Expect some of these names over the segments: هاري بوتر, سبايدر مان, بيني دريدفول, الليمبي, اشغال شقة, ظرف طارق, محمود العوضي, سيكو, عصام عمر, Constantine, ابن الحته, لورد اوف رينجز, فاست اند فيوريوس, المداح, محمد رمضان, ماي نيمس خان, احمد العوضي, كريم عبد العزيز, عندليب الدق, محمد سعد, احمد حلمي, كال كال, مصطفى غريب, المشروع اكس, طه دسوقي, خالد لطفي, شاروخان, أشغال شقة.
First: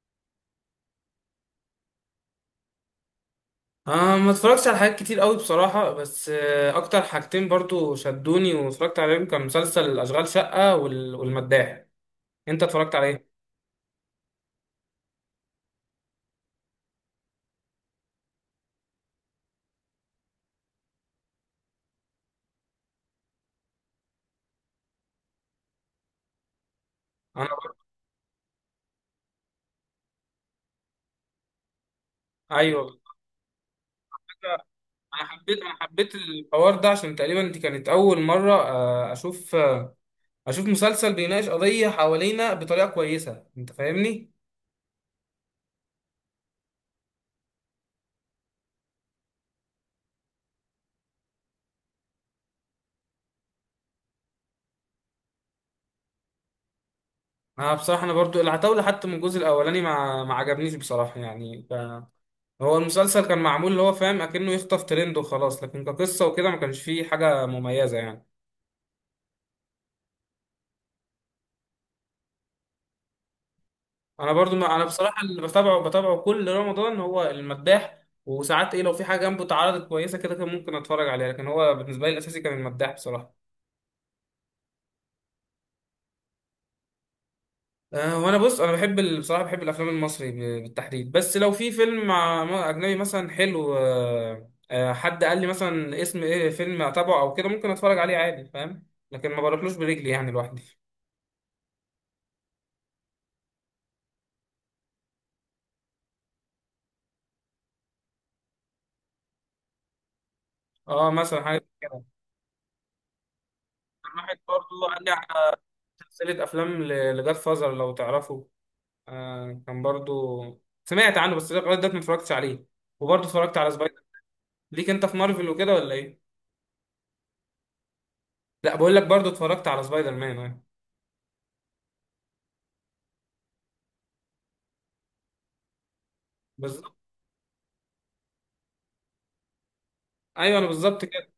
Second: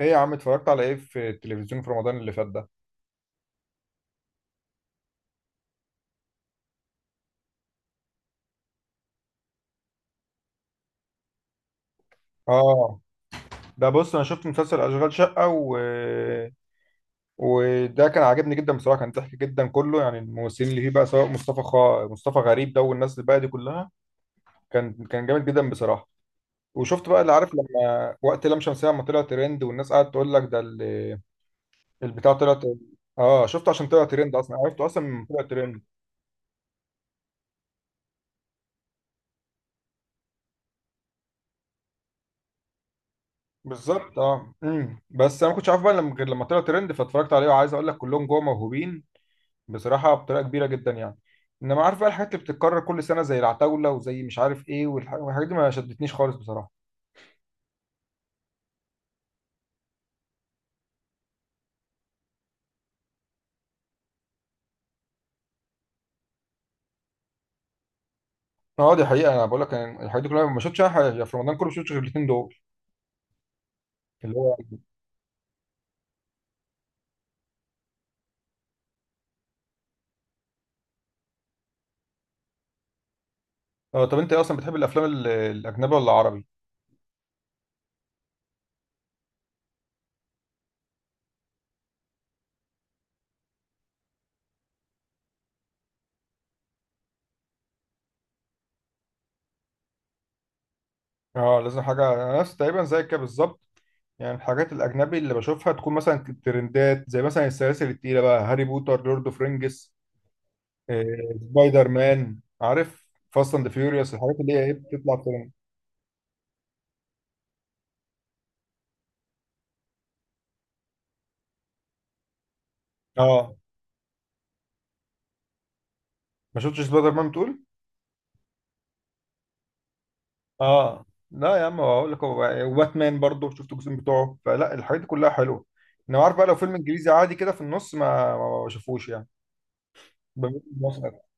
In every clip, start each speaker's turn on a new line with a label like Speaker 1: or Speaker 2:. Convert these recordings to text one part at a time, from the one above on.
Speaker 1: ايه يا عم، اتفرجت على ايه في التلفزيون في رمضان اللي فات ده؟
Speaker 2: ما اتفرجتش على حاجات كتير قوي بصراحة. بس أكتر حاجتين برضو شدوني واتفرجت عليهم. كان مسلسل أشغال شقة والمداح. أنت اتفرجت
Speaker 1: اه،
Speaker 2: على إيه؟
Speaker 1: ده بص انا شفت مسلسل اشغال شقة وده كان عاجبني جدا بصراحة، كان ضحك جدا كله. يعني الممثلين اللي فيه بقى سواء مصطفى غريب ده والناس الباقية دي كلها كان جامد جدا بصراحة. وشفت بقى اللي
Speaker 2: أنا،
Speaker 1: عارف، لما وقت لام شمسية لما طلع ترند والناس قعدت تقول لك البتاع طلع ترند.
Speaker 2: أيوه،
Speaker 1: اه شفته عشان طلع ترند، اصلا عرفته اصلا من
Speaker 2: أنا
Speaker 1: طلع
Speaker 2: حبيت أنا
Speaker 1: ترند.
Speaker 2: حبيت الحوار ده عشان تقريبا دي كانت أول مرة أشوف، أشوف مسلسل بيناقش قضية حوالينا بطريقة كويسة. أنت
Speaker 1: بالظبط.
Speaker 2: فاهمني؟
Speaker 1: اه، بس انا ما كنتش عارف بقى لما، غير لما طلع ترند فاتفرجت عليه. وعايز اقول لك، كلهم جوه موهوبين بصراحة، بطريقة كبيرة جدا يعني. انما عارف بقى الحاجات اللي بتتكرر كل سنة زي العتاولة وزي مش عارف ايه والحاجات دي ما شدتنيش خالص بصراحة.
Speaker 2: أنا بصراحة برضو العتاولة حتى من الجزء الأولاني ما عجبنيش بصراحة يعني. هو المسلسل كان معمول اللي هو فاهم اكنه يخطف ترند وخلاص، لكن كقصه وكده ما كانش فيه حاجه مميزه يعني.
Speaker 1: اه دي حقيقة، انا بقول لك أنا الحاجات دي كلها ما شفتش أي حاجة في رمضان كله، ما شفتش غير الاثنين دول.
Speaker 2: انا
Speaker 1: اللي هو
Speaker 2: برضو، ما انا بصراحه، اللي بتابعه كل رمضان هو المداح. وساعات ايه، لو في حاجه جنبه اتعرضت كويسه كده كان ممكن اتفرج عليها، لكن هو بالنسبه لي الاساسي كان المداح بصراحه.
Speaker 1: اه. طب انت إيه اصلا، بتحب الافلام الاجنبي ولا العربي؟
Speaker 2: أه، وانا بص، انا بحب بصراحه بحب الافلام المصري بالتحديد. بس لو في فيلم مع اجنبي مثلا حلو، أه آه، حد قال لي مثلا اسم ايه فيلم اتابعه او كده، ممكن اتفرج عليه عادي، فاهم؟ لكن ما بروحلوش برجلي يعني لوحدي.
Speaker 1: اه لازم حاجة، انا نفس تقريبا زيك كده بالظبط. يعني الحاجات الاجنبي اللي بشوفها تكون مثلا ترندات، زي مثلا السلاسل التقيلة بقى، هاري بوتر، لورد اوف رينجز، آه،
Speaker 2: اه مثلا حاجه.
Speaker 1: سبايدر مان، عارف، فاست اند فيوريوس، الحاجات
Speaker 2: الواحد
Speaker 1: اللي هي ايه،
Speaker 2: برضو
Speaker 1: بتطلع
Speaker 2: رجع
Speaker 1: ترند.
Speaker 2: سلسلة أفلام لجاد فازر، لو تعرفه. آه، كان برضو سمعت عنه، بس لغاية دلوقتي ما اتفرجتش عليه. وبرضو
Speaker 1: اه
Speaker 2: اتفرجت على سبايدر. ليك أنت في مارفل وكده ولا إيه؟
Speaker 1: ما شفتش سبايدر مان بتقول؟
Speaker 2: لا، بقول لك برضو اتفرجت على سبايدر مان آه.
Speaker 1: اه لا يا عم اقول لك، هو وباتمان برضه شفت الجزء بتوعه، فلا الحاجات دي كلها حلوه. انا عارف بقى لو فيلم
Speaker 2: بالظبط،
Speaker 1: انجليزي عادي كده في النص ما بشوفوش يعني.
Speaker 2: أيوه
Speaker 1: بميل
Speaker 2: أنا بالظبط
Speaker 1: للمصري أكتر.
Speaker 2: كده.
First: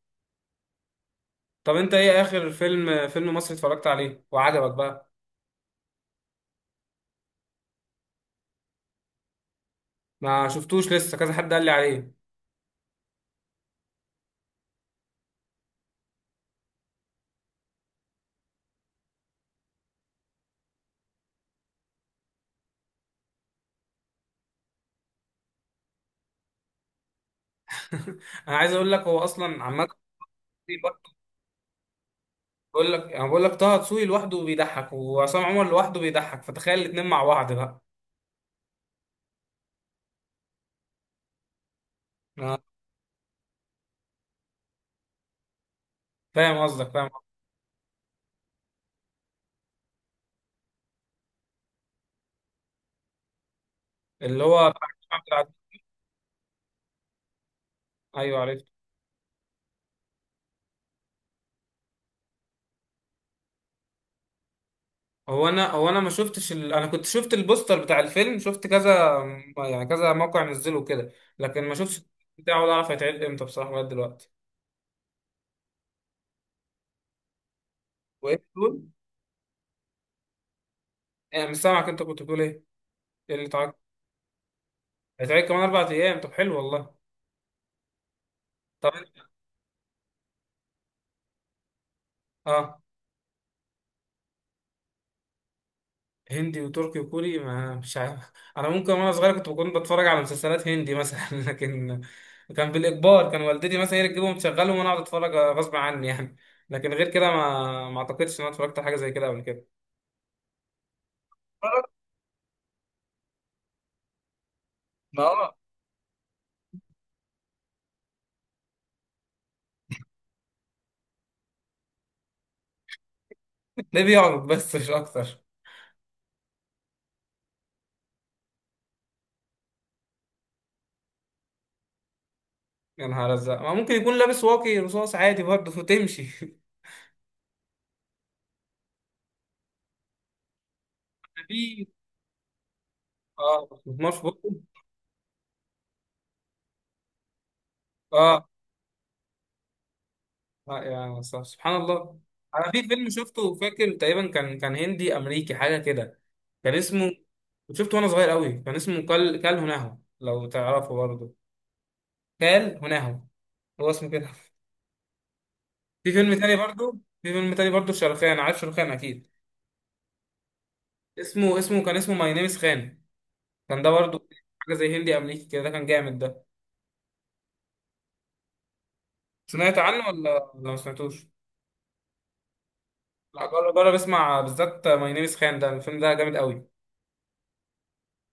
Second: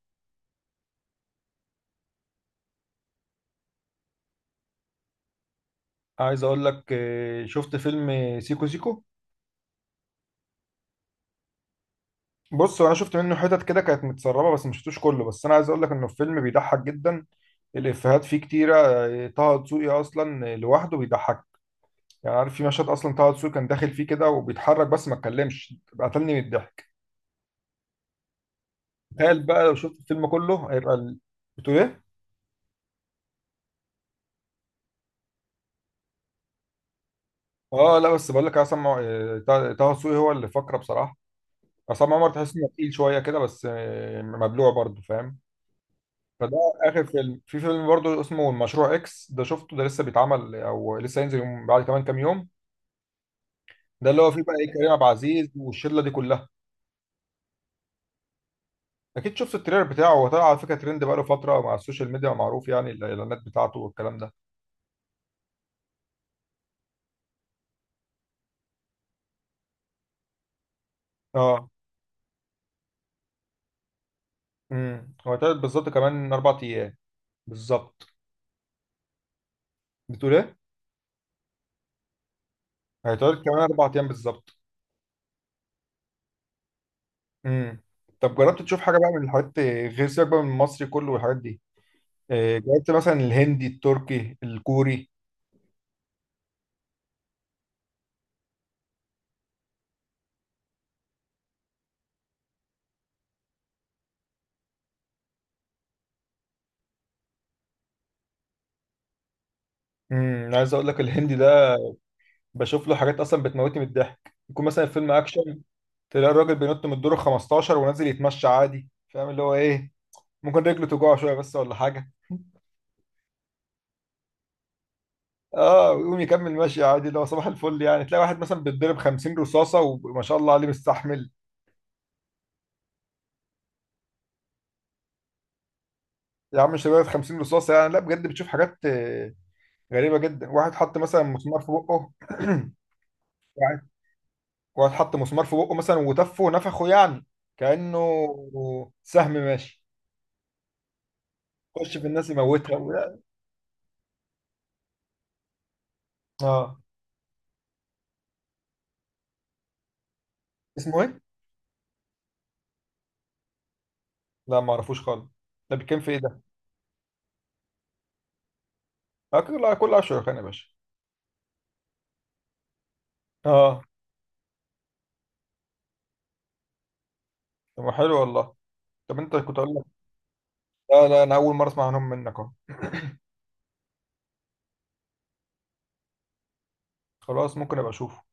Speaker 2: طب أنت إيه آخر فيلم مصري اتفرجت عليه وعجبك بقى؟
Speaker 1: عايز اقول لك شفت فيلم سيكو سيكو.
Speaker 2: ما شفتوش لسه، كذا حد قال لي عليه.
Speaker 1: بص انا شفت منه حتت كده كانت متسربه بس ما شفتوش كله، بس انا عايز اقول لك انه الفيلم بيضحك جدا، الافيهات فيه كتيره. طه دسوقي اصلا لوحده بيضحك. يعني عارف، في مشهد اصلا طه دسوقي كان داخل فيه كده وبيتحرك بس ما اتكلمش، قتلني من الضحك.
Speaker 2: أنا عايز أقول لك هو
Speaker 1: تخيل بقى
Speaker 2: أصلا
Speaker 1: لو
Speaker 2: عمال.
Speaker 1: شفت الفيلم كله، هيبقى بتقول ايه؟
Speaker 2: بقول لك، أنا بقول لك طه دسوقي لوحده بيضحك، وعصام عمر لوحده بيضحك، فتخيل الاتنين مع بعض بقى.
Speaker 1: اه لا بس بقول لك، طه دسوقي هو اللي فقره بصراحه. عصام عمر تحس
Speaker 2: آه،
Speaker 1: انه تقيل شويه كده، بس مبلوع برضه، فاهم؟ فده
Speaker 2: فاهم قصدك،
Speaker 1: اخر
Speaker 2: فاهم.
Speaker 1: فيلم، في فيلم برضه اسمه المشروع اكس ده، شفته ده لسه بيتعمل، او لسه هينزل يوم بعد كمان كام يوم. ده اللي هو فيه
Speaker 2: اللي
Speaker 1: بقى
Speaker 2: هو
Speaker 1: ايه،
Speaker 2: بتاع
Speaker 1: كريم عبد
Speaker 2: الجامعة
Speaker 1: العزيز والشله دي كلها.
Speaker 2: ايوه، عرفت.
Speaker 1: اكيد شفت التريلر بتاعه، هو طلع على فكره ترند بقاله فتره مع السوشيال ميديا، معروف يعني، الاعلانات بتاعته والكلام ده.
Speaker 2: هو انا ما شفتش انا كنت شفت البوستر بتاع الفيلم، شفت كذا يعني كذا موقع نزله كده. لكن
Speaker 1: اه.
Speaker 2: ما شفتش بتاعه، ولا اعرف هيتعرض امتى بصراحة لغاية دلوقتي.
Speaker 1: هو هيتعرض بالظبط كمان اربع ايام، بالظبط.
Speaker 2: وايه بتقول؟
Speaker 1: بتقول ايه؟
Speaker 2: انا مش سامعك، انت كنت بتقول ايه؟ ايه
Speaker 1: هيتعرض
Speaker 2: اللي
Speaker 1: كمان
Speaker 2: تعرض؟
Speaker 1: اربع ايام بالظبط.
Speaker 2: هيتعرض كمان اربع ايام؟ طب حلو والله.
Speaker 1: امم طب جربت تشوف
Speaker 2: طب
Speaker 1: حاجه بقى من
Speaker 2: إيه؟
Speaker 1: الحاجات غير سياق بقى، من المصري كله والحاجات دي،
Speaker 2: اه.
Speaker 1: جربت مثلا الهندي، التركي، الكوري؟
Speaker 2: هندي وتركي وكوري، ما مش عارف. انا ممكن وانا صغير كنت بكون بتفرج على مسلسلات هندي مثلا لكن كان بالاجبار. كان والدتي مثلا هي اللي تجيبهم تشغلهم وانا اقعد اتفرج غصب عني يعني. لكن غير كده ما اعتقدش ان انا اتفرجت على حاجه زي كده قبل كده.
Speaker 1: عايز اقول لك الهندي ده بشوف له حاجات اصلا بتموتني من الضحك. يكون مثلا فيلم
Speaker 2: ما هو
Speaker 1: اكشن، تلاقي الراجل بينط من الدور ال 15 ونازل يتمشى عادي، فاهم اللي هو ايه، ممكن رجله توجعه شويه بس ولا حاجه.
Speaker 2: ده بيعرف بس، مش اكتر.
Speaker 1: اه ويقوم يكمل ماشي عادي، اللي هو صباح الفل يعني. تلاقي واحد مثلا بيتضرب 50 رصاصه وما شاء الله عليه مستحمل.
Speaker 2: يا نهار ازرق، ما ممكن يكون لابس واقي رصاص عادي برضه وتمشي
Speaker 1: يا عم مش لدرجه 50 رصاصه يعني، لا بجد بتشوف حاجات غريبه جدا. واحد حط مثلا مسمار في
Speaker 2: في،
Speaker 1: بقه
Speaker 2: اه،
Speaker 1: واحد
Speaker 2: مش بطل.
Speaker 1: واحد حط مسمار في بقه مثلا، وتفه ونفخه يعني كانه
Speaker 2: اه،
Speaker 1: سهم ماشي،
Speaker 2: لا يا أستاذ، سبحان
Speaker 1: خش في
Speaker 2: الله.
Speaker 1: الناس
Speaker 2: انا
Speaker 1: يموتها
Speaker 2: في فيلم
Speaker 1: ولا.
Speaker 2: شفته فاكر، تقريبا كان هندي امريكي حاجه كده. كان
Speaker 1: اه
Speaker 2: اسمه، شفته وانا صغير قوي. كان اسمه كال هناهو، لو تعرفه
Speaker 1: اسمه ايه؟
Speaker 2: برضه. كال هناهو، هو اسمه كده.
Speaker 1: لا ما اعرفوش خالص، ده بيتكلم في
Speaker 2: في
Speaker 1: ايه
Speaker 2: فيلم
Speaker 1: ده؟
Speaker 2: تاني برضه. في فيلم تاني برضه شاروخان، عارف شاروخان اكيد.
Speaker 1: كل اشهر كان يا باشا.
Speaker 2: اسمه كان ماي نيمس خان.
Speaker 1: اه
Speaker 2: كان ده برضه حاجه زي هندي امريكي كده، ده كان جامد ده.
Speaker 1: طب ما حلو والله. طب انت كنت اقول
Speaker 2: سمعت
Speaker 1: لك،
Speaker 2: عنه ولا ما
Speaker 1: لا لا
Speaker 2: سمعتوش؟
Speaker 1: انا اول مره اسمع عنهم منك اهو.
Speaker 2: لا، جرب اسمع بالذات ماي نيمس خان، ده الفيلم ده جامد قوي.
Speaker 1: خلاص ممكن ابقى اشوفه.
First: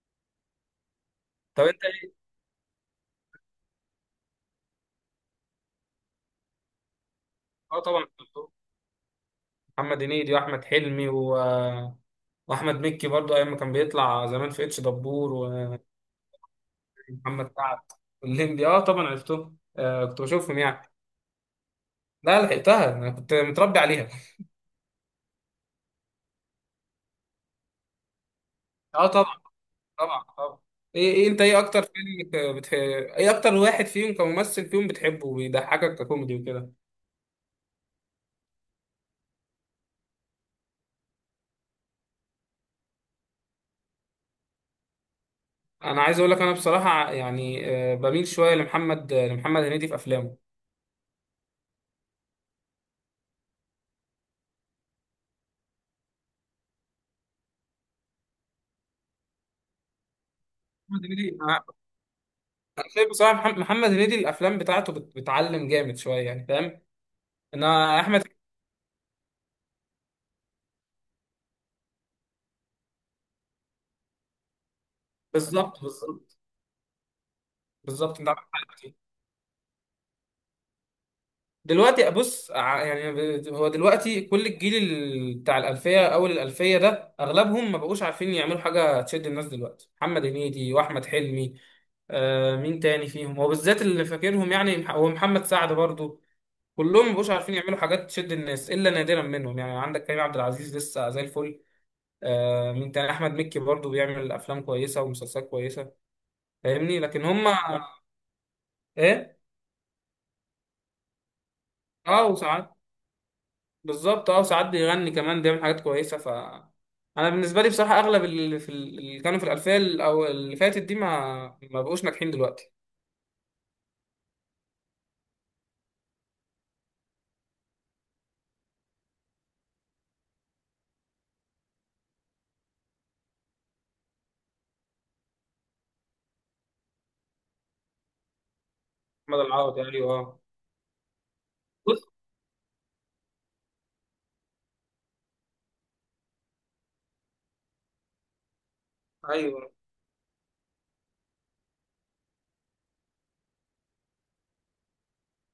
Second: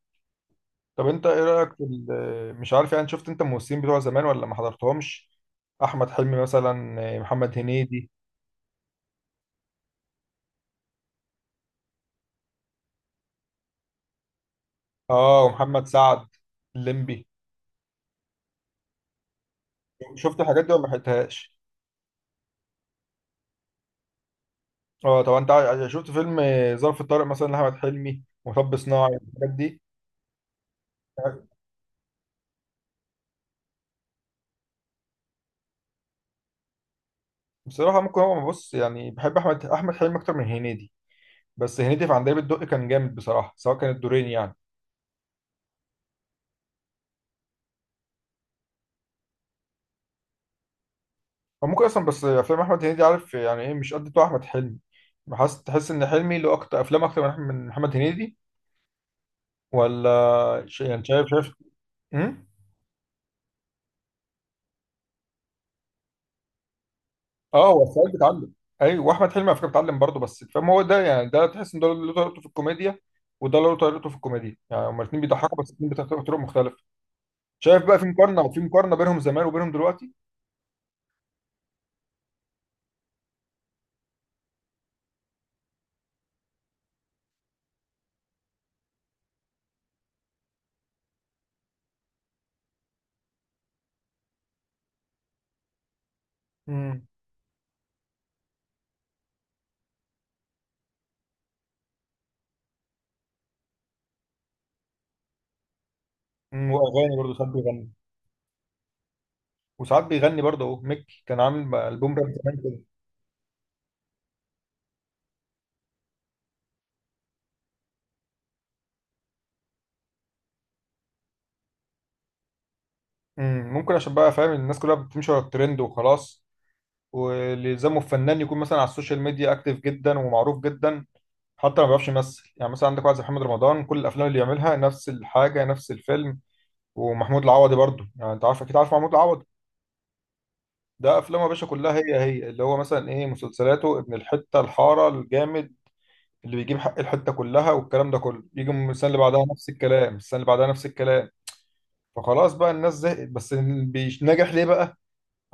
Speaker 1: طب انت ايه
Speaker 2: طب
Speaker 1: رايك في
Speaker 2: انت ايه.
Speaker 1: مش عارف يعني، شفت انت الممثلين بتوع زمان ولا ما حضرتهمش؟ احمد حلمي مثلا، محمد
Speaker 2: اه طبعا.
Speaker 1: هنيدي.
Speaker 2: محمد هنيدي واحمد حلمي واحمد مكي برضو، ايام ما كان بيطلع زمان في اتش دبور.
Speaker 1: اه. ومحمد سعد، الليمبي.
Speaker 2: ومحمد سعد، والليمبي، اه طبعا عرفتهم. آه كنت
Speaker 1: شفت
Speaker 2: بشوفهم
Speaker 1: الحاجات دي ولا
Speaker 2: يعني.
Speaker 1: ما حيتهاش؟
Speaker 2: لا، لحقتها، انا كنت متربي عليها.
Speaker 1: اه طب انت شفت فيلم ظرف طارق مثلا لاحمد حلمي، ومطب
Speaker 2: اه
Speaker 1: صناعي،
Speaker 2: طبعا.
Speaker 1: الحاجات دي؟
Speaker 2: طبعا. إيه انت، ايه اكتر فيلم ايه اكتر واحد فيهم كممثل فيهم بتحبه وبيضحكك ككوميدي وكده؟
Speaker 1: بصراحه ممكن، هو بص، يعني بحب احمد حلمي اكتر من هنيدي، بس هنيدي في عندليب الدق كان جامد بصراحه، سواء كان الدورين يعني.
Speaker 2: انا عايز اقول لك، انا بصراحه يعني، آه، بميل شويه لمحمد هنيدي في افلامه.
Speaker 1: او ممكن اصلا، بس افلام احمد هنيدي، عارف يعني ايه، مش قد بتوع احمد حلمي. بحس، تحس ان حلمي له اكتر افلام اكتر من من محمد هنيدي، ولا يعني
Speaker 2: محمد
Speaker 1: شايف،
Speaker 2: هنيدي،
Speaker 1: شايف.
Speaker 2: أنا
Speaker 1: امم
Speaker 2: أنا شايف بصراحه محمد هنيدي الافلام بتاعته بتعلم جامد شويه يعني، فاهم؟
Speaker 1: اه، هو
Speaker 2: انا
Speaker 1: السعيد
Speaker 2: احمد.
Speaker 1: بيتعلم. ايوه، واحمد حلمي على فكره بيتعلم برضه، بس فاهم هو ده يعني، ده تحس ان ده له طريقته في الكوميديا، وده له طريقته في الكوميديا. يعني هما الاثنين بيضحكوا، بس
Speaker 2: بالظبط،
Speaker 1: الاثنين بيضحكوا بطرق
Speaker 2: بالظبط.
Speaker 1: مختلفه. شايف بقى، في
Speaker 2: بالظبط انت عندك
Speaker 1: مقارنه، في
Speaker 2: حق فيه.
Speaker 1: مقارنه بينهم زمان وبينهم دلوقتي.
Speaker 2: دلوقتي بص، يعني، هو دلوقتي كل الجيل بتاع الالفيه، اول الالفيه ده، اغلبهم ما بقوش عارفين يعملوا حاجه تشد الناس دلوقتي، محمد هنيدي واحمد حلمي. آه، مين تاني فيهم هو بالذات اللي فاكرهم يعني، هو محمد سعد برضو.
Speaker 1: امم
Speaker 2: كلهم ما بقوش عارفين يعملوا حاجات تشد الناس الا نادرا منهم. يعني عندك كريم عبد العزيز لسه زي الفل. آه مين تاني، احمد مكي برضو بيعمل افلام كويسه ومسلسلات كويسه. فاهمني؟
Speaker 1: واغاني
Speaker 2: لكن
Speaker 1: برضه
Speaker 2: هم،
Speaker 1: ساعات بيغني.
Speaker 2: ايه.
Speaker 1: وساعات بيغني برضه اهو، ميكي كان عامل بقى البوم راب
Speaker 2: اه
Speaker 1: زمان
Speaker 2: وساعات.
Speaker 1: كده.
Speaker 2: بالظبط، اه ساعات بيغني كمان، بيعمل حاجات كويسه. ف انا بالنسبه لي بصراحه اغلب اللي في اللي كانوا في الالفيه او اللي فاتت دي ما بقوش ناجحين دلوقتي.
Speaker 1: ممكن عشان بقى، فاهم، الناس كلها بتمشي ورا الترند وخلاص. واللي يلزمه الفنان يكون مثلا على السوشيال ميديا اكتف جدا ومعروف جدا، حتى ما بيعرفش يمثل. يعني مثلا عندك واحد زي محمد رمضان، كل الافلام اللي بيعملها نفس الحاجه، نفس الفيلم. ومحمود العوضي برضه، يعني انت عارف اكيد، عارف محمود
Speaker 2: احمد
Speaker 1: العوضي،
Speaker 2: العوضي، ايوه اه.
Speaker 1: ده افلامه يا باشا كلها
Speaker 2: بص،
Speaker 1: هي هي. اللي هو مثلا ايه، مسلسلاته، ابن الحته، الحاره، الجامد، اللي بيجيب حق الحته، كلها والكلام ده كله. يجي من السنه اللي بعدها
Speaker 2: ايوه،
Speaker 1: نفس الكلام، السنه اللي بعدها نفس الكلام، فخلاص بقى الناس زهقت. بس ناجح ليه بقى؟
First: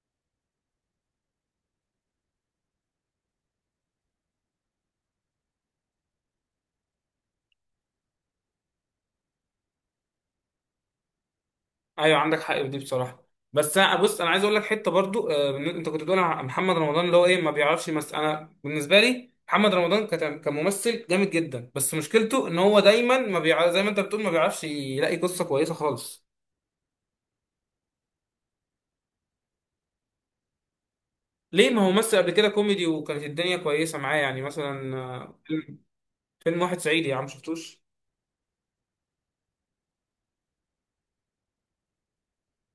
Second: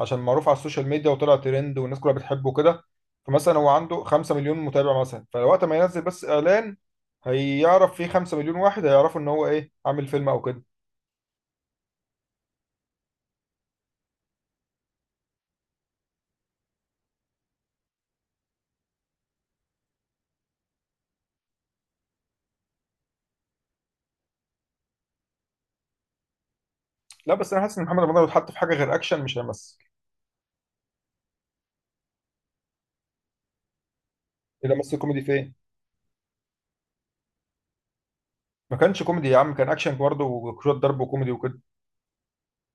Speaker 1: عشان معروف على السوشيال ميديا وطلع ترند والناس كلها بتحبه كده. فمثلا هو عنده 5 مليون متابع مثلا، فوقت ما ينزل بس اعلان، هيعرف فيه 5 مليون واحد، هيعرفوا ان هو ايه، عامل فيلم او كده.
Speaker 2: ايوه عندك حق في دي بصراحه. بس بص انا عايز اقول لك حته برضو، آه، انت كنت بتقول على محمد رمضان اللي هو ايه ما بيعرفش يمثل، انا بالنسبه لي محمد رمضان كممثل جامد جدا، بس مشكلته ان هو دايما ما بيع... زي ما انت بتقول ما بيعرفش يلاقي قصه كويسه خالص.
Speaker 1: لا بس انا حاسس ان محمد رمضان لو اتحط في حاجه غير اكشن، مش هيمثل.
Speaker 2: ليه؟ ما هو مثل قبل كده كوميدي وكانت الدنيا كويسه معاه، يعني
Speaker 1: اذا
Speaker 2: مثلا،
Speaker 1: مثل كوميدي
Speaker 2: آه،
Speaker 1: فين؟
Speaker 2: فيلم فيلم واحد صعيدي يا عم، شفتوش؟
Speaker 1: ما كانش كوميدي يا عم، كان اكشن برضه وشويه ضرب وكوميدي وكده.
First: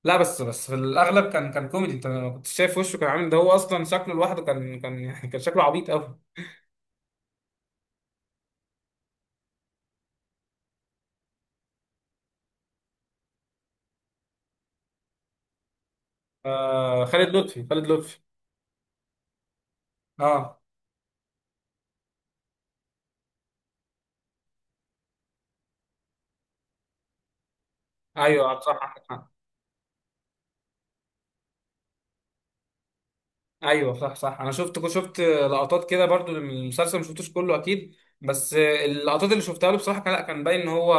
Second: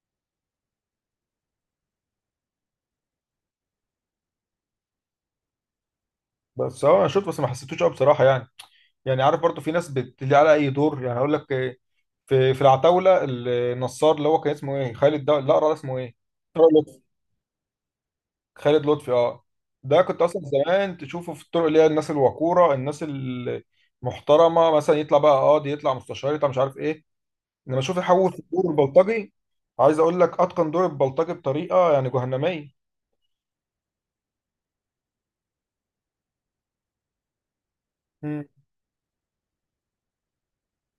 Speaker 2: لا بس، في الاغلب كان كوميدي. انت ما كنتش شايف وشه كان عامل ده، هو اصلا شكله لوحده كان يعني، كان شكله عبيط قوي.
Speaker 1: بس اه انا شفت بس ما حسيتوش قوي بصراحه يعني. يعني عارف برضه في ناس بتلي على اي دور. يعني هقول لك في العتاوله النصار، اللي هو كان اسمه ايه، خالد ده، لا اسمه ايه،
Speaker 2: آه، خالد لطفي،
Speaker 1: خالد لطفي. اه ده كنت
Speaker 2: اه.
Speaker 1: اصلا زمان تشوفه في الطرق اللي هي الناس الوقوره، الناس المحترمه، مثلا يطلع بقى قاضي، يطلع مستشار، يطلع مش عارف ايه. انما اشوف يحول في
Speaker 2: ايوه
Speaker 1: الدور
Speaker 2: صح، عندك حق.
Speaker 1: البلطجي. عايز اقول لك اتقن دور البلطجي بطريقه يعني جهنميه.
Speaker 2: ايوه صح صح، انا شفت لقطات كده برضو من المسلسل، ما شفتوش كله اكيد،
Speaker 1: مم.
Speaker 2: بس آه، اللقطات اللي شفتها له بصراحه كان، لا كان باين ان هو،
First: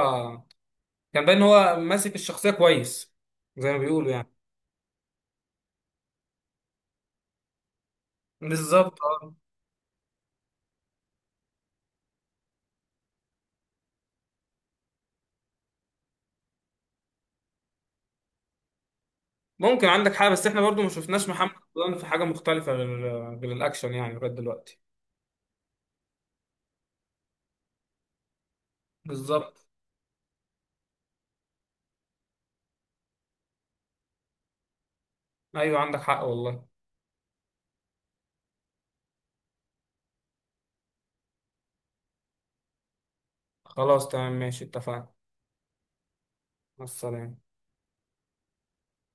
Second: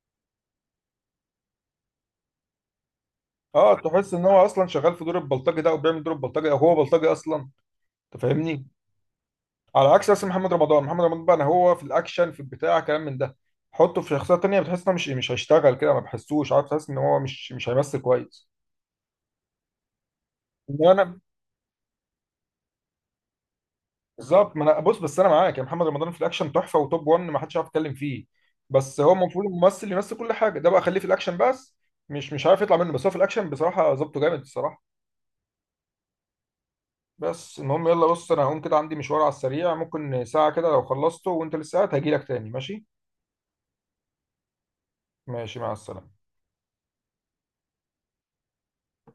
Speaker 2: كان باين ان هو ماسك الشخصيه كويس. زي
Speaker 1: اه
Speaker 2: ما بيقولوا
Speaker 1: تحس ان
Speaker 2: يعني.
Speaker 1: هو اصلا شغال في دور البلطجي ده، او بيعمل دور البلطجي، او هو بلطجي اصلا، انت فاهمني.
Speaker 2: بالظبط اه.
Speaker 1: على عكس اسم محمد رمضان. محمد رمضان بقى أنا، هو في الاكشن في البتاع كلام من ده، حطه في شخصيه تانيه بتحس انه مش هيشتغل كده، ما بحسوش، عارف، تحس ان هو مش هيمثل كويس.
Speaker 2: ممكن عندك حاجه، بس احنا برضو ما
Speaker 1: انما انا
Speaker 2: شفناش محمد رمضان في حاجه مختلفه غير الاكشن يعني لغايه
Speaker 1: بالظبط. ما انا
Speaker 2: دلوقتي.
Speaker 1: بص، بس انا معاك، يا محمد رمضان في الاكشن تحفه وتوب 1 ما حدش عارف يتكلم فيه. بس هو المفروض
Speaker 2: بالظبط.
Speaker 1: الممثل يمثل كل حاجه، ده بقى خليه في الاكشن بس، مش عارف يطلع منه. بس هو في الاكشن بصراحه ظبطه جامد، الصراحه.
Speaker 2: ايوه عندك حق والله.
Speaker 1: بس المهم، يلا بص انا هقوم كده، عندي مشوار على السريع، ممكن ساعه كده، لو خلصته وانت لسه قاعد هجيلك تاني، ماشي؟
Speaker 2: خلاص تمام، ماشي، اتفقنا.
Speaker 1: ماشي، مع السلامه.
Speaker 2: مع السلامه.